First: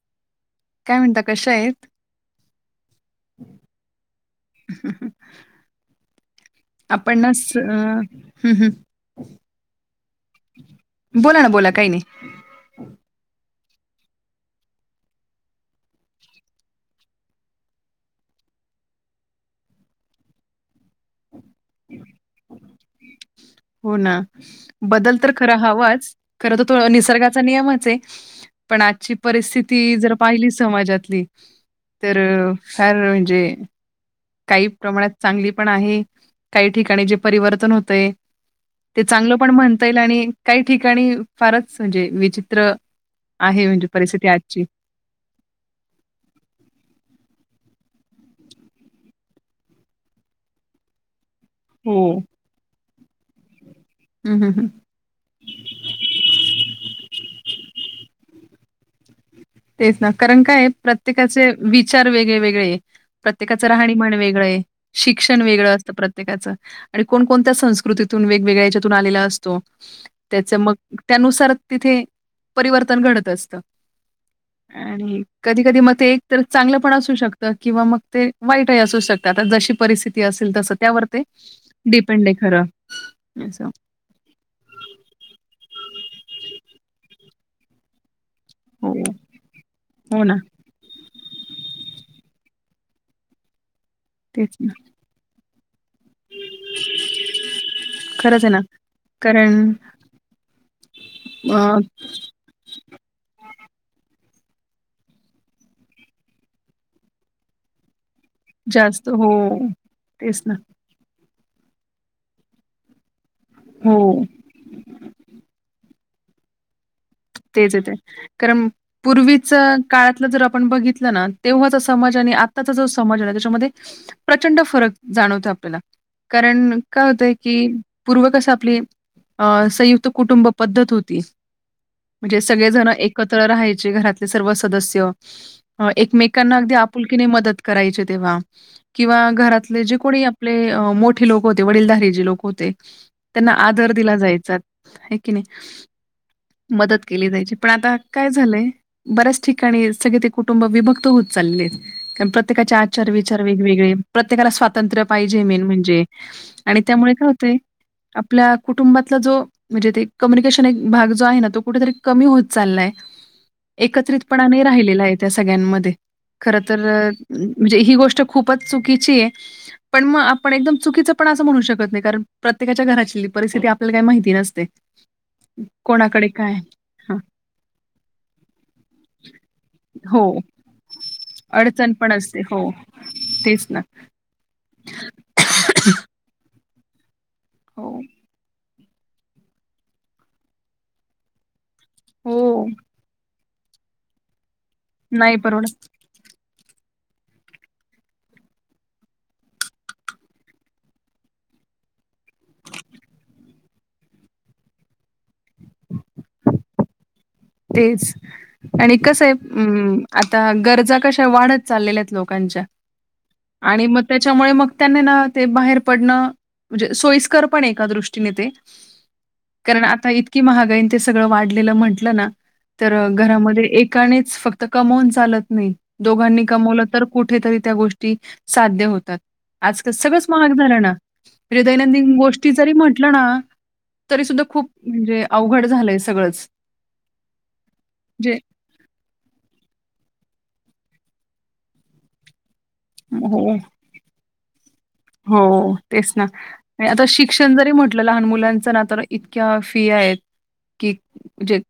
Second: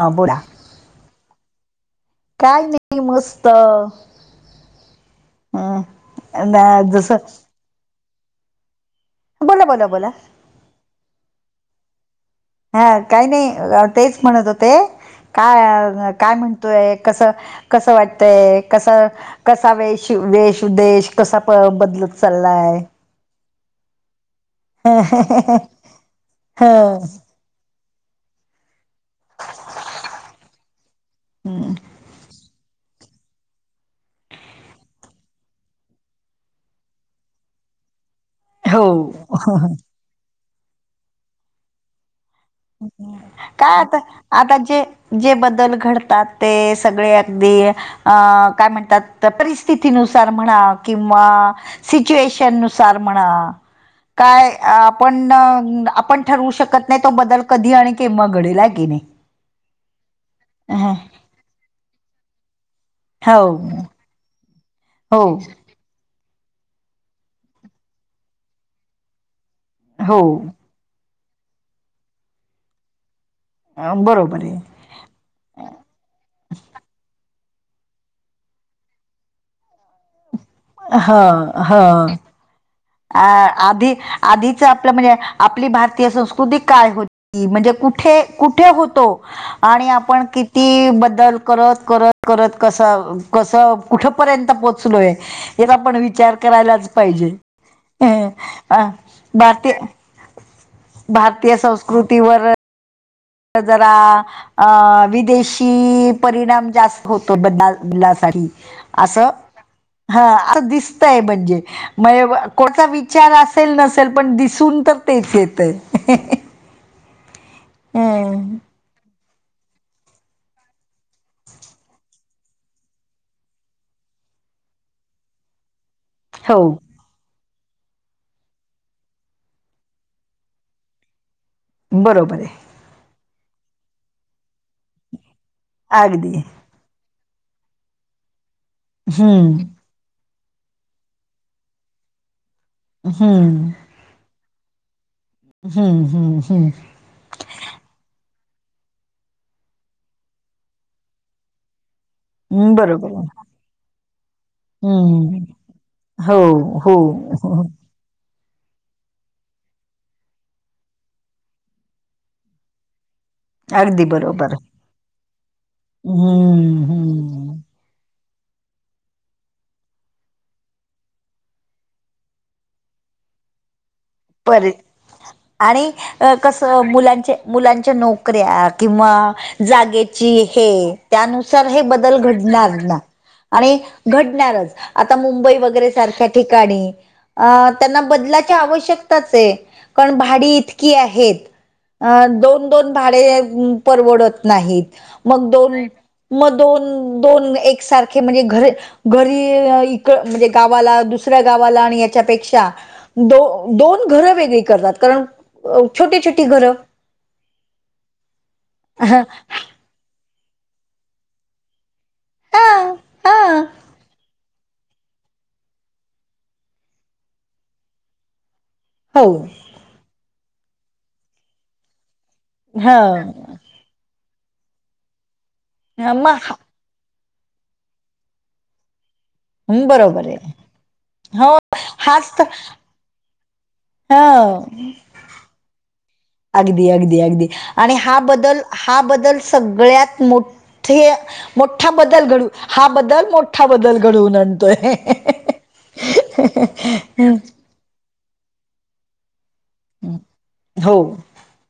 ह बोला काय म्हणता कशा आहेत?. काय नाही मस्त हम्म नाजस अ हम् हम् बोला बोला बोला बोला ना बोला काही नाही हा काही नाही तेच म्हणत होते काय काय म्हणतोय कसं कस वाटतय कस कसा वेश वेश उदेश कसा प बदलत चाललाय हो ना बदल तर खरं हवाच खर तर त हं, निसर्गात नियमच आहे पण आजची परिस्थिती जर पाहिली समाजातली हम् तर फार म्हणजे काही प्रमाणात चांगली पण आहे काही ठिकाणी जे परिवर्तन होतेय हो ते चांगलं पण म्हणता येईल आणि काही ठिकाणी फारच म्हणजे विच काय आता आता जे जे बदल घडतात ते सगळे अगदी अ काय म्हणतात परिस्थितीनुसार म्हणा किंवा हो. सिच्युएशन नुसार म्हणा हं, काय हं, हं. आ पण आपण ठरवू शकत नाही तो बदल कधी आणि केव्हा घडेल हाय की नी. तेच ना कारण काय प्रत्येकाचे विचार वेगळे वेगळे ये प्रत्येकाच हो राहनि मान वेगळं शिक्षण हो वेगळं अस प्रत्येकाचं आणि कोणकोणत्या संस्कृतीतून वेगवेगळ्याच्या यांच्यातून आलेलं अस तो हो त्याच मग त्यानुसार तिथे परिवर्तन घडत असतं. हा बरोबर आहे. आणि कधी कधी मग ते एक तर चांगलं पण असू शकतं किंवा मग ते वाईटही असू शक आता जशी परिस्थिती असेल तस त्यावर ह ते ह डिपेंड आहे खरं आ असं. आधी आधीच आपलं म्हणजे आपली भारतीय संस्कृती काय होती म्हणजे कुठे? कुठे हो, होतो आणि हो आपण ना. की ती बदल करत करत करत कसं कसं कुठ पर्यंत तेच ना. पोहोचलोय हेचा आपण विचार करायलाच पाहिजे. अ खरंच आहे ना. अ कारण भारतीय भारतीय अ, संस्कृतीवर म जरा अ विदेशी परिणाम जास्त होतो ब जास्त अस हो. हा तेच ना. अस दिस त्याय म्हणजे कोणाचा विचार असेल हो. नसेल पण दीस दिसून तर तेच येत आहे. तेज येते कारण पूर्वीच काळातलं जर आपण बघितलं ना तेव्हाचा समाज आणि आताचा जो समाज आहे न त्याच्यामध्ये प्रचंड फरक जाणवतो आपल्याला हो कारण काय होतय की पूर्व कस आपली अ संयुक्त कुटुंब पद्धत होती. बरोबर म्हणजे आहे सगळेजण एकत्र राहायचे घरातले सर्व सदस्य एकमेकांना अगदी आप पुुलकीने मदत करायचे तेव्हा किंवा हम्म घरातले जे कोणी आपले मोठे लोक होते वडीलधारी जे लोक होते त्यांना हम्म आदर दिला जायचात हे की नी. हम्म हम्म मदत केली जायची पण आता काय झालंय? बऱ्याच ठिकाणी सगळे ते कुटुंब विभक्त होत चाललेत हम्म प्रत्येकाचे आचार बरोबर आहे विचार वेगवेगळे प्रत्येकाला स्वातंत्र्य पाहिजे हम्म मेन म्हणजे हो आणि हो त्यामुळे काय होतय हो आपल्या कुटुंबातला जो म्हणजे ते कम्युनिकेशन एक भाग जो आहे न तो कुठरी कमी होत चालाय. अगदी एकत्रितपणा बरोबर नहीं राहिलेला आहे त्या सगळ्यांमध्ये खर तर हम्म हम्म म्हणजे ही गोष्ट खूपच चुकीची आहे. पण मग आपण एकदम चुकीचं पण असं म्हणू शकत नाही कारण प्रत्येकाच्या घराची परिस्थिती आपल्याला काय माहिती ती नसते. परे आणि कोणाकडे काय कसं हां. मुलांचे मुलांच्या नोकऱ्या किंवा हो जागेची हे त्यानुसार हे अडचण पण बदल असते हो घडणार ना. तेच आणि ना घडणारच आता मुंबई वगैरे सारख्या ठिकाणी अ हो त्यांना बदलाच्या आवश्यक तच ये कारण भाडी इतकी आहेत हो दोन दोन भाडे परवडत नाहीत नाही मग परवडत दोन मग दोन दोन एकसारखे म्हणजे घरे घरी इक म्हणजे गावाला दुसऱ्या गावाला आणि याच्यापेक्षा दो दोन घरं वेगळी करतात कारण छोटी छोटी घरं. तेच आणि कस हां, ये आता गरजा कशा वाढत चाललेल्या येत. लोकांच्या हां, हां. आणि मग त्याच्यामुळे मग त्यांनी ना ते बाहेर पडणं म्हणजे सोयीस्कर पण एका दृष्टीने ते. हो कारण आता इतकी महागाईन ते सगळं वाढलेलं म्हटलं ना. तर हां. घरामध्ये एकानेच फक्त कमवून चालत नाही हां. मग दोघांनी हा कमवलं तर. कुठेतरी त्या गोष्टी साध्य होतात आजकाल बरोबर सगळंच आहे. महाग झालं ना हो, दैनंदिन हाच तर गोष्टी जरी म्हटलं ना तरी सुद्धा हां. खूप म्हणजे अवघड झालंय सगळंच अगदी अगदी अगदी आणि हा म्हणजे बदल हा बदल सगळ्यात मोठ्ठे मोठ्ठा बदल घडू हा बदल हो, मोठा बदल घडवून आणतोय हो तेच ना आता हं, शिक्षण जरी म्हटलं लहान मुलांचं ना तर इतक्या फीया आहेत हं. की हो जे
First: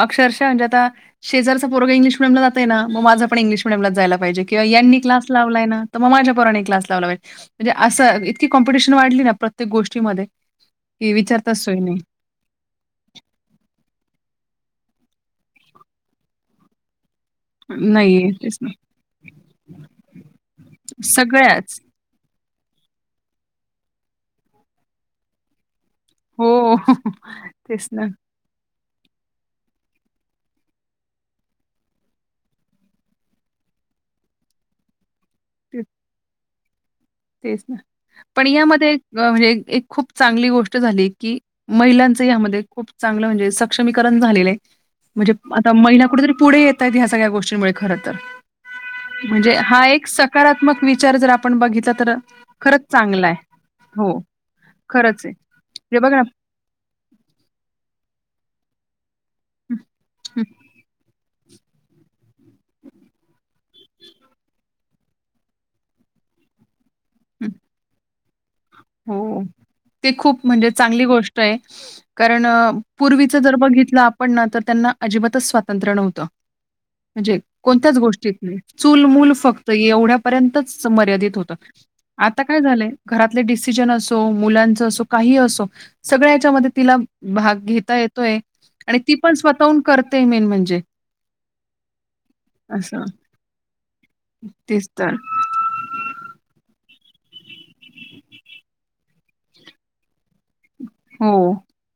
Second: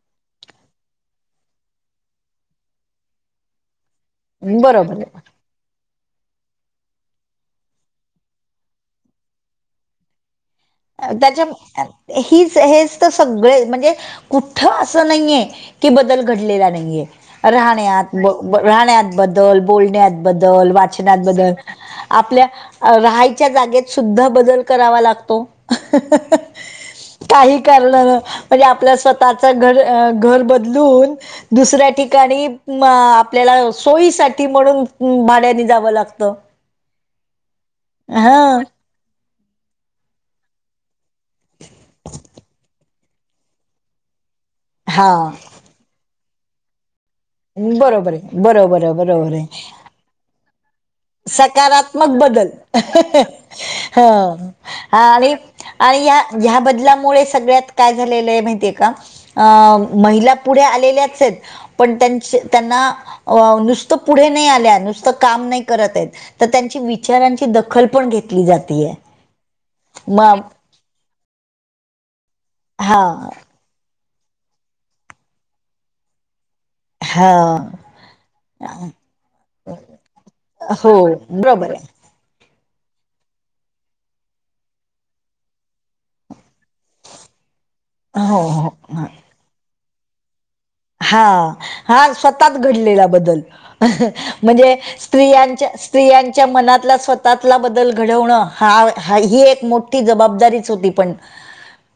अक्षरशा म्हणजे आता शेजलचा म मूगला इंग्लिश मेडिअम जात आहे ना मग मां पणं इंग्लिश मिडयमला जायला किंवा बरोबर आहे. क्लास लावलाय ना तर मग माझ्या पोरानी क्लास लावला पाहिजे म्हणजे असं इतकी कॉम्पिटिशन वाढली ना प्रत्येक गोष्टीमध्ये की त्याच्या विचारताच सोय नाही. हीच हेच तर सगळे म्हणजे कुठ असं नाहीये की बदल घडलेला नाहीये राहण्यात नाहीये. तेच ना. राहण्यात बद्दल बोलण्यात बद्दल वाचण्यात बद्दल सगळ्याच. आपल्या राहायच्या जागेत सुद्धा बदल करावा लागतो हो. काही तेच करणार ना. म्हणजे आपल्या स्वतःच घर घर बदलून दुसऱ्या ठिकाणी अ आपल्याला सोयीसाठी म्हणून भाड्यानी ते जावं लागत तेच ना पण यामध्ये म्हणजे एक खूप चांगली गोष्ट झाली की महिलांच यामध्ये खूप चांगलं म्हणजे सक्षमीकरण झालेलं आहे हां. म्हणजे महिना कुठेतरी पुढे येतात ह्या सगळ्या गोष्टींमुळे खर बरोबर तर आहे. बरोबर आहे, बरोबर आहे. म्हणजे हा एक सकारात्मक विचार जर आपण बघितलं मग बदल हा हो, हा खरंच आणि आहे. हे आणि बघा या ना ह्या बदला सगळ्यात काय झा मातीय का महिला आ हं, पुढे आलेल्याच पण त्यां त्यांना नुसत पुढे नाही आल्या नुसत काम नाही त्यांची विचारांची हं, दखल पण घेत हो ते खूप मग म्हणजे चांगली गोष्ट कारण हा पूर्वी जर बघितलं आ पण ना तर त्यांना अजिबातच स्वातंत्र्य नव्हतं हा म्हणजे कोणत्याच गोष्टीत नाही चूल मूल फक्त एवढ्यापर्यंतच हो मर्यादित होत बरोबर आहे आता काय झालंय घरातले डिसिजन असो मुलांच असो काही असो सगळ्या याच्यामध्ये तिला भाग घेता येतोय हो हो आणि हा. ती पण स्वतःहून करतेय मेन म्हणजे हा हा स्वतःच असं घडलेला बदल म्हणजे तेच तर स्त्रियांच्या स्त्रियांच्या मनातला स्वतःतला बदल घडवणं हा ही एक मोठी जबाबदारी हो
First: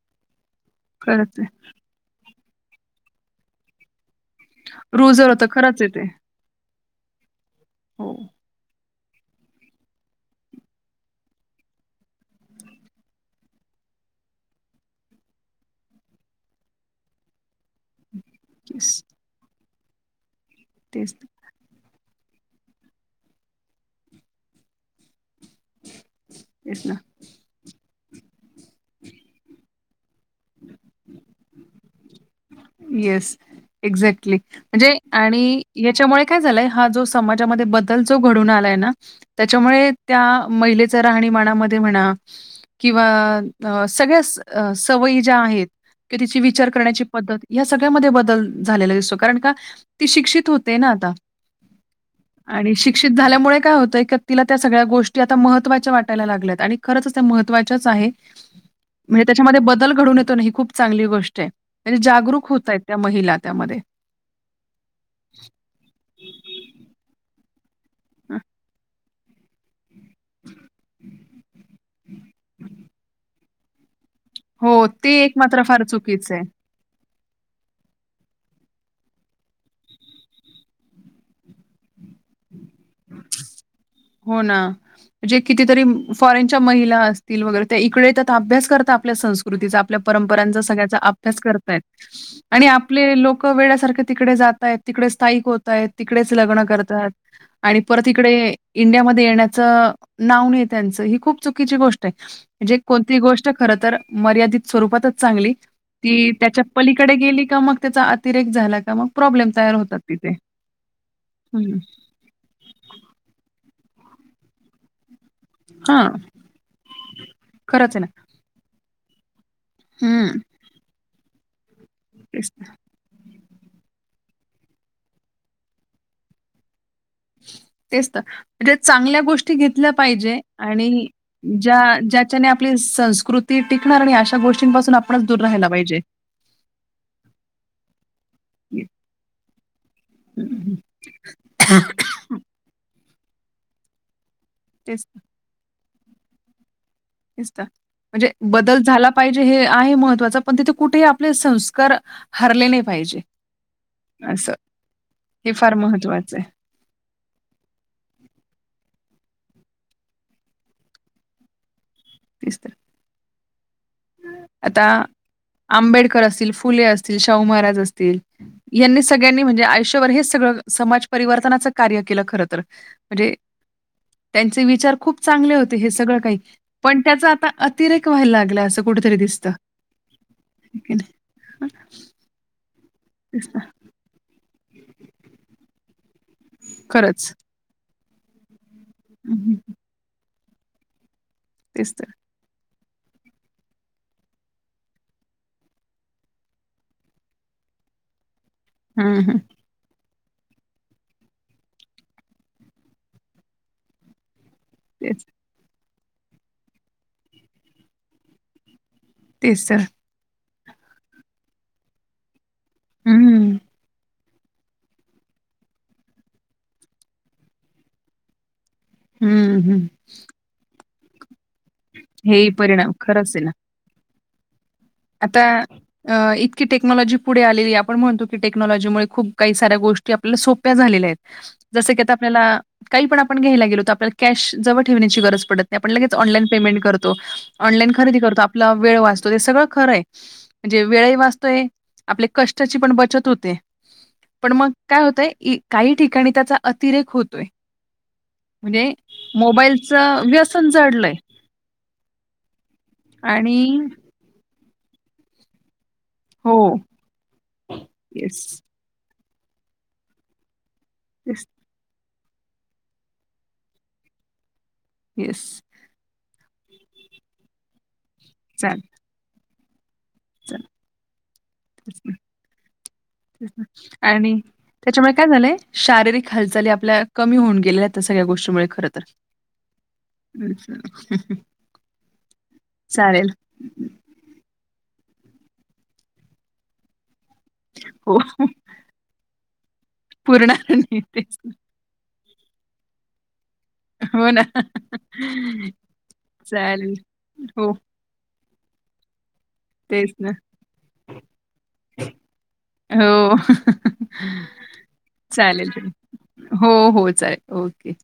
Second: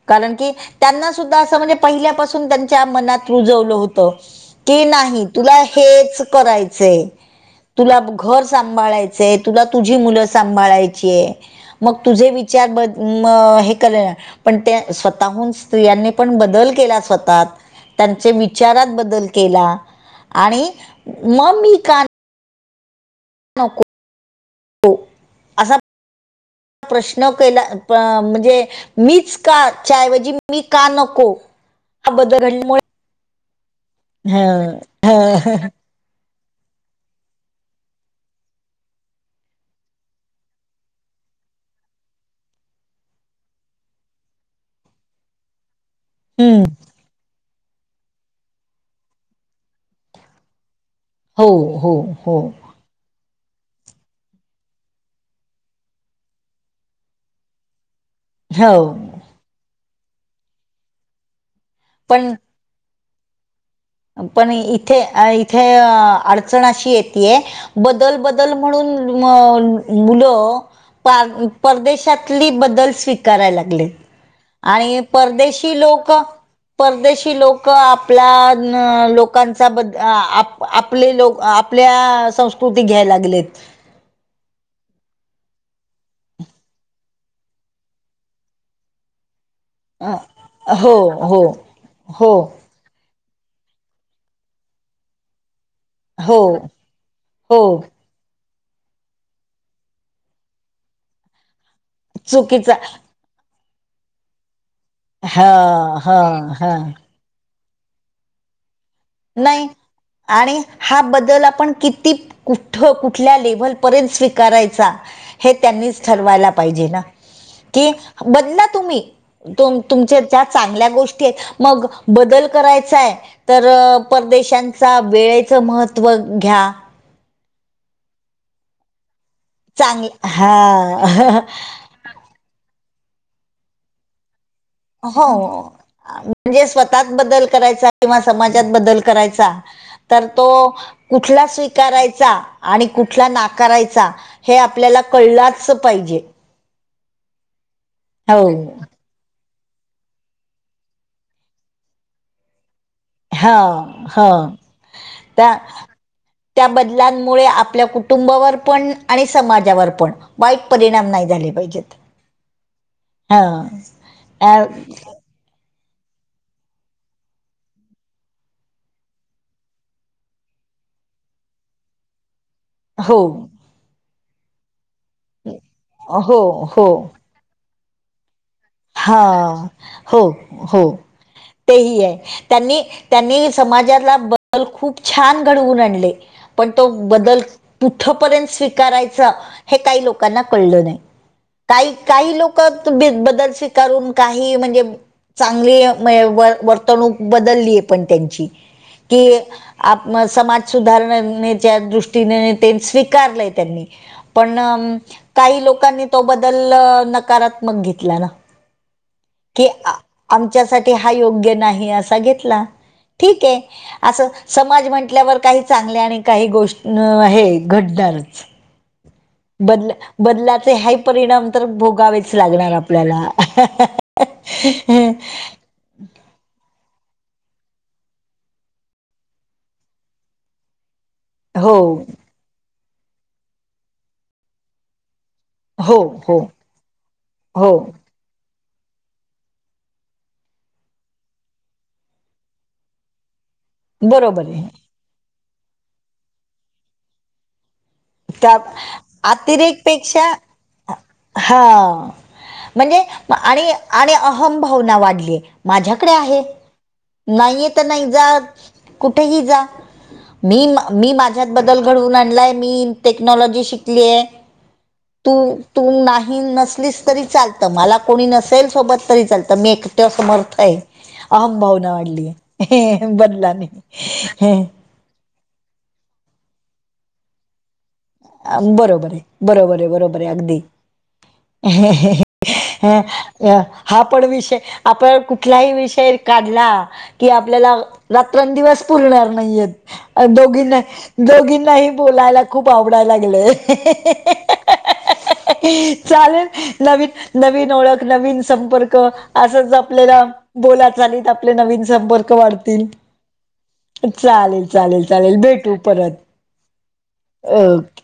कारनंकी त्यांना सुद्धा खरंच आहे असं म्हणेजे पहिल्या पासून त्यां मत के नाही रुजर होतं तुला खरंच आहे ते हेच करायचे तुला हो घर सांभाळायचंय तुला तुझी मुलं सांभाळायचीय मग तुझे विचार ब हे कर पण ते स्वतःहून स्त्रियांनी पण बदल केला स्वतात त्यांचे तेच विचारात बदल केला तेच मग मी का नको असा तेच ना. प्रश्न केला अ प म्हणजे मीच का त्याच्या मी का नको हा बदल घडल्यामुळे येस एक्झॅक्टली ह म्हणजे ह आणि त्याच्यामुळे काय झालाय हा जो समाजामध्ये बदल जो घडून आलाय ना त्याच्यामुळे त्या महिलेचा राहणीमानामध्ये म्हणा किंवा सगळ्या सवयी ज्या आहेत किवा तिची हम्म विचार करण्याची पद्धत या सगळ्यामध्ये बदल झालेला दिसतो कारण का ती शिक्षित होते ना आता हो हो हो आणि शिक्षित झाल्यामुळे काय होतंय तिला त्या सगळ्या गोष्टी आता महत्त्वाच्या वाटायला लागल्यात आणि खरंच त्या महत्त्वाच्याच आहेत हो म्हणजे त्याच्यामध्ये बदल घडून येतो ना ही खूप चांगली गोष्ट आहे म्हणजे पण जागरूक होतय त्या महिला त्यामध्ये पण इथे इथे अडचण अशी येते बदल बदल म्हणून नो नो परदेशातली बदल कराय लागले आणि हो, हे ते एक मात्र परदेशी फार लोक चुकीचं आहे. परदेशी लोक आपला लोकांचा बद्दल आपले लोक आपल्या संस्कृती घ्यायला लागलेत हो ना जे कितीतरी फॉरेनच्या महिला असतील वगैरे त्या इकडे येतात अभ्यास करतात आपल्या संस्कृतीचा आपल्या अ परंपरांचा हो सगळ्याचा अभ्यास हो करताय हो आणि आपले लोक वेळ्यासारखे तिकडे जात आहेत तिकडे स्थायिक होत आहेत तिकडेच हो लग्न करतात हो आणि परत इकडे इंडियामध्ये येण्याचं नाव नाही घ्यायच त्याच ही खूप चुकीची गोष्ट चुकीचा म्हणजे कोणती गोष्ट खर तर मर्यदा स्वरपात आहे चांगली हां ती हां त्याच्या हां पलीकडे गेली का मग त्याचा अतिरेक झाला का मग प्रॉब्लेम नाही तयार होतात तिथे. आणि हा बदल आपण हं, किती कुठ कुठल्या लेव्हलपर्यंत स्वीकारायचा हे त्यांनीच हां. ठरवायला पाहिजे ना की खरंच आहे ना. बदला तुम्ही तुम तुमच्या हं. ज्या चांगल्या गोष्टी आहेत मग बदल तेच तर. करायचाय तर परदेशांचा वेळेचं महत्त्व घ्या तेच तर म्हणे चांगल्या गोष्टी घेतल्या चांगल पाहिजे आणि हां ज्या ज्या आपली संस्कृती टिकणार आणि अशा गोष्टींपासून आपणच हो दूर राहायला पाहिजे म्हणजे स्वतात बदल करायचा किंवा समाजात हं. बदल करायचा तर तो हं. कुठला स्वीकारायचा आणि कुठला नाकारायचा हे आपल्याला तेच तर, कळलाच पाहिजे म्हणजे हो बदल झाला पाहिजे हे आहे महत्त्वाचं पण तिथे कुठेही आपले संस्कार हरले नाही पाहिजे हा हा असं. त्या हे फार महत्वाचं आहे. त्या बदलांमुळे आपल्या कुटुंबावर पण आणि समाजावर पण वाईट परिणाम नाही झाले पाहिजेत तिसतर हा आता आंबेडकर असतील फुले असतील शाहू महाराज असतील यांनी सगळ्यांनी म्हणजे आयुष्यभर हेच सगळं समाज परिवर्तनाचं कार्य केलं खर तर. हो म्हणजे त्यांचे विचार खूप चांगले होते हे सगळं काही हो हो पण त्याच आता अतिरेक व्हायला लागला असं कुठ हा हो हो नाही हं, तेही आहे त्यांनी तेच त्यांनी ना समाजाला बदल खूप छान घडवून आणले पण तो खरंच. बदल कुठ पर्यंत स्वीकारायच हं, हे काही लोकांना कळलं नाही तेच काही तर. काही लोक तर तुम्ही बदल शिक तर वरून काही म्हणजे चांगली वर्तणूक बदलली आहे पण त्यांची. हं, कि हं. आप समाज सुधारणेच्या दृष्टीने ते स्वीकारलंय त्यांनी. पण तेच काही लोकांनी तो बदल नकारात्मक घेतला ना. तेच कि तर. आमच्यासाठी हा योग्य नाही असा घेतला ठीक हं, आहे. असं समाज म्हंटल्यावर काही चांगले आणि काही गोष्ट हे घडणारच. हं, हं. बदल बदलाचे हे परिणाम तर भोगावेच हेही लागणार परिणाम आपल्याला. खरंच आहे ना. हम्म [unintelligible] आता अ इतकी टेक्नॉलॉजी पुढे आलेली आपण म्हणतो की टेक्नॉलॉजी मुळे खूप काही साऱ्या गोष्टी आपल्याला सोप्या झालेल्या आहेत. हो जसं की आता आपल्याला काही पण आपण घ्यायला गेलोत आपल्याला कॅश जवळ ठेवण्याची गरज पडत आपण हो लगेच हो ऑनलाईन पेमेंट करतो हो ऑनलाईन खरेदी करतो आपला वेळ वाचतो ते सगळ खरंय म्हणजे वेळ वाचतोय आपल्या कष्टाची पण बचत होते. बरोबर पण आहे मग काय होतय काही ठिकाणी त्याचा अतिरेक होतोय. त्या म्हणजे मोबाईलचं अतिरेकपेक्षा व्यसन जडलंय हा म्हणजे अ आणि आणि अम भावना वाढली माझ्याकडे आहे हो. नाहीय तर नाही जा येस, कुठेही जा मी मी येस, माझ्यात बदल घडवून आणलाय मी टेक्नॉलॉजी शिकलीय तू येस. तू नाही नसलीस तरी चालतं मला कोणी नसेल चालेल, सोबतरीचालतं मी एक त्यो समर्थ आहे अहम भावना चालेल. वाढली बदलाने. आणि त्याच्यामुळे काय झालंय शारीरिक हालचाली आपल्या कमी होऊन गेलेल्या आहेत. त्या सगळ्या गोष्टीमुळे आमम खर तर. बरोबर आहे बरोबर आहे बरोबर आहे अगदी. हम्म. अ चालेल अ हा पण विषय आपण कुठलाही विषय काढला कि आपल्याला हो. रात्रंदिवस पुरणार नाहीयेत. अ पुरणार दोघींना नाही तेच ना. दोघींनाही बोलायला खूप आवडायला लागलंय. हो ना [unintelligible] चालेल नवीन नवीन हो ओळख नवीन संपर्क. असंच तेच आपल्याला ना बोला चालीत आपले नवीन संपर्क वाढतील. हो. चालेल चालेल चालेल भेटू परत. हो हो चालेल ओके.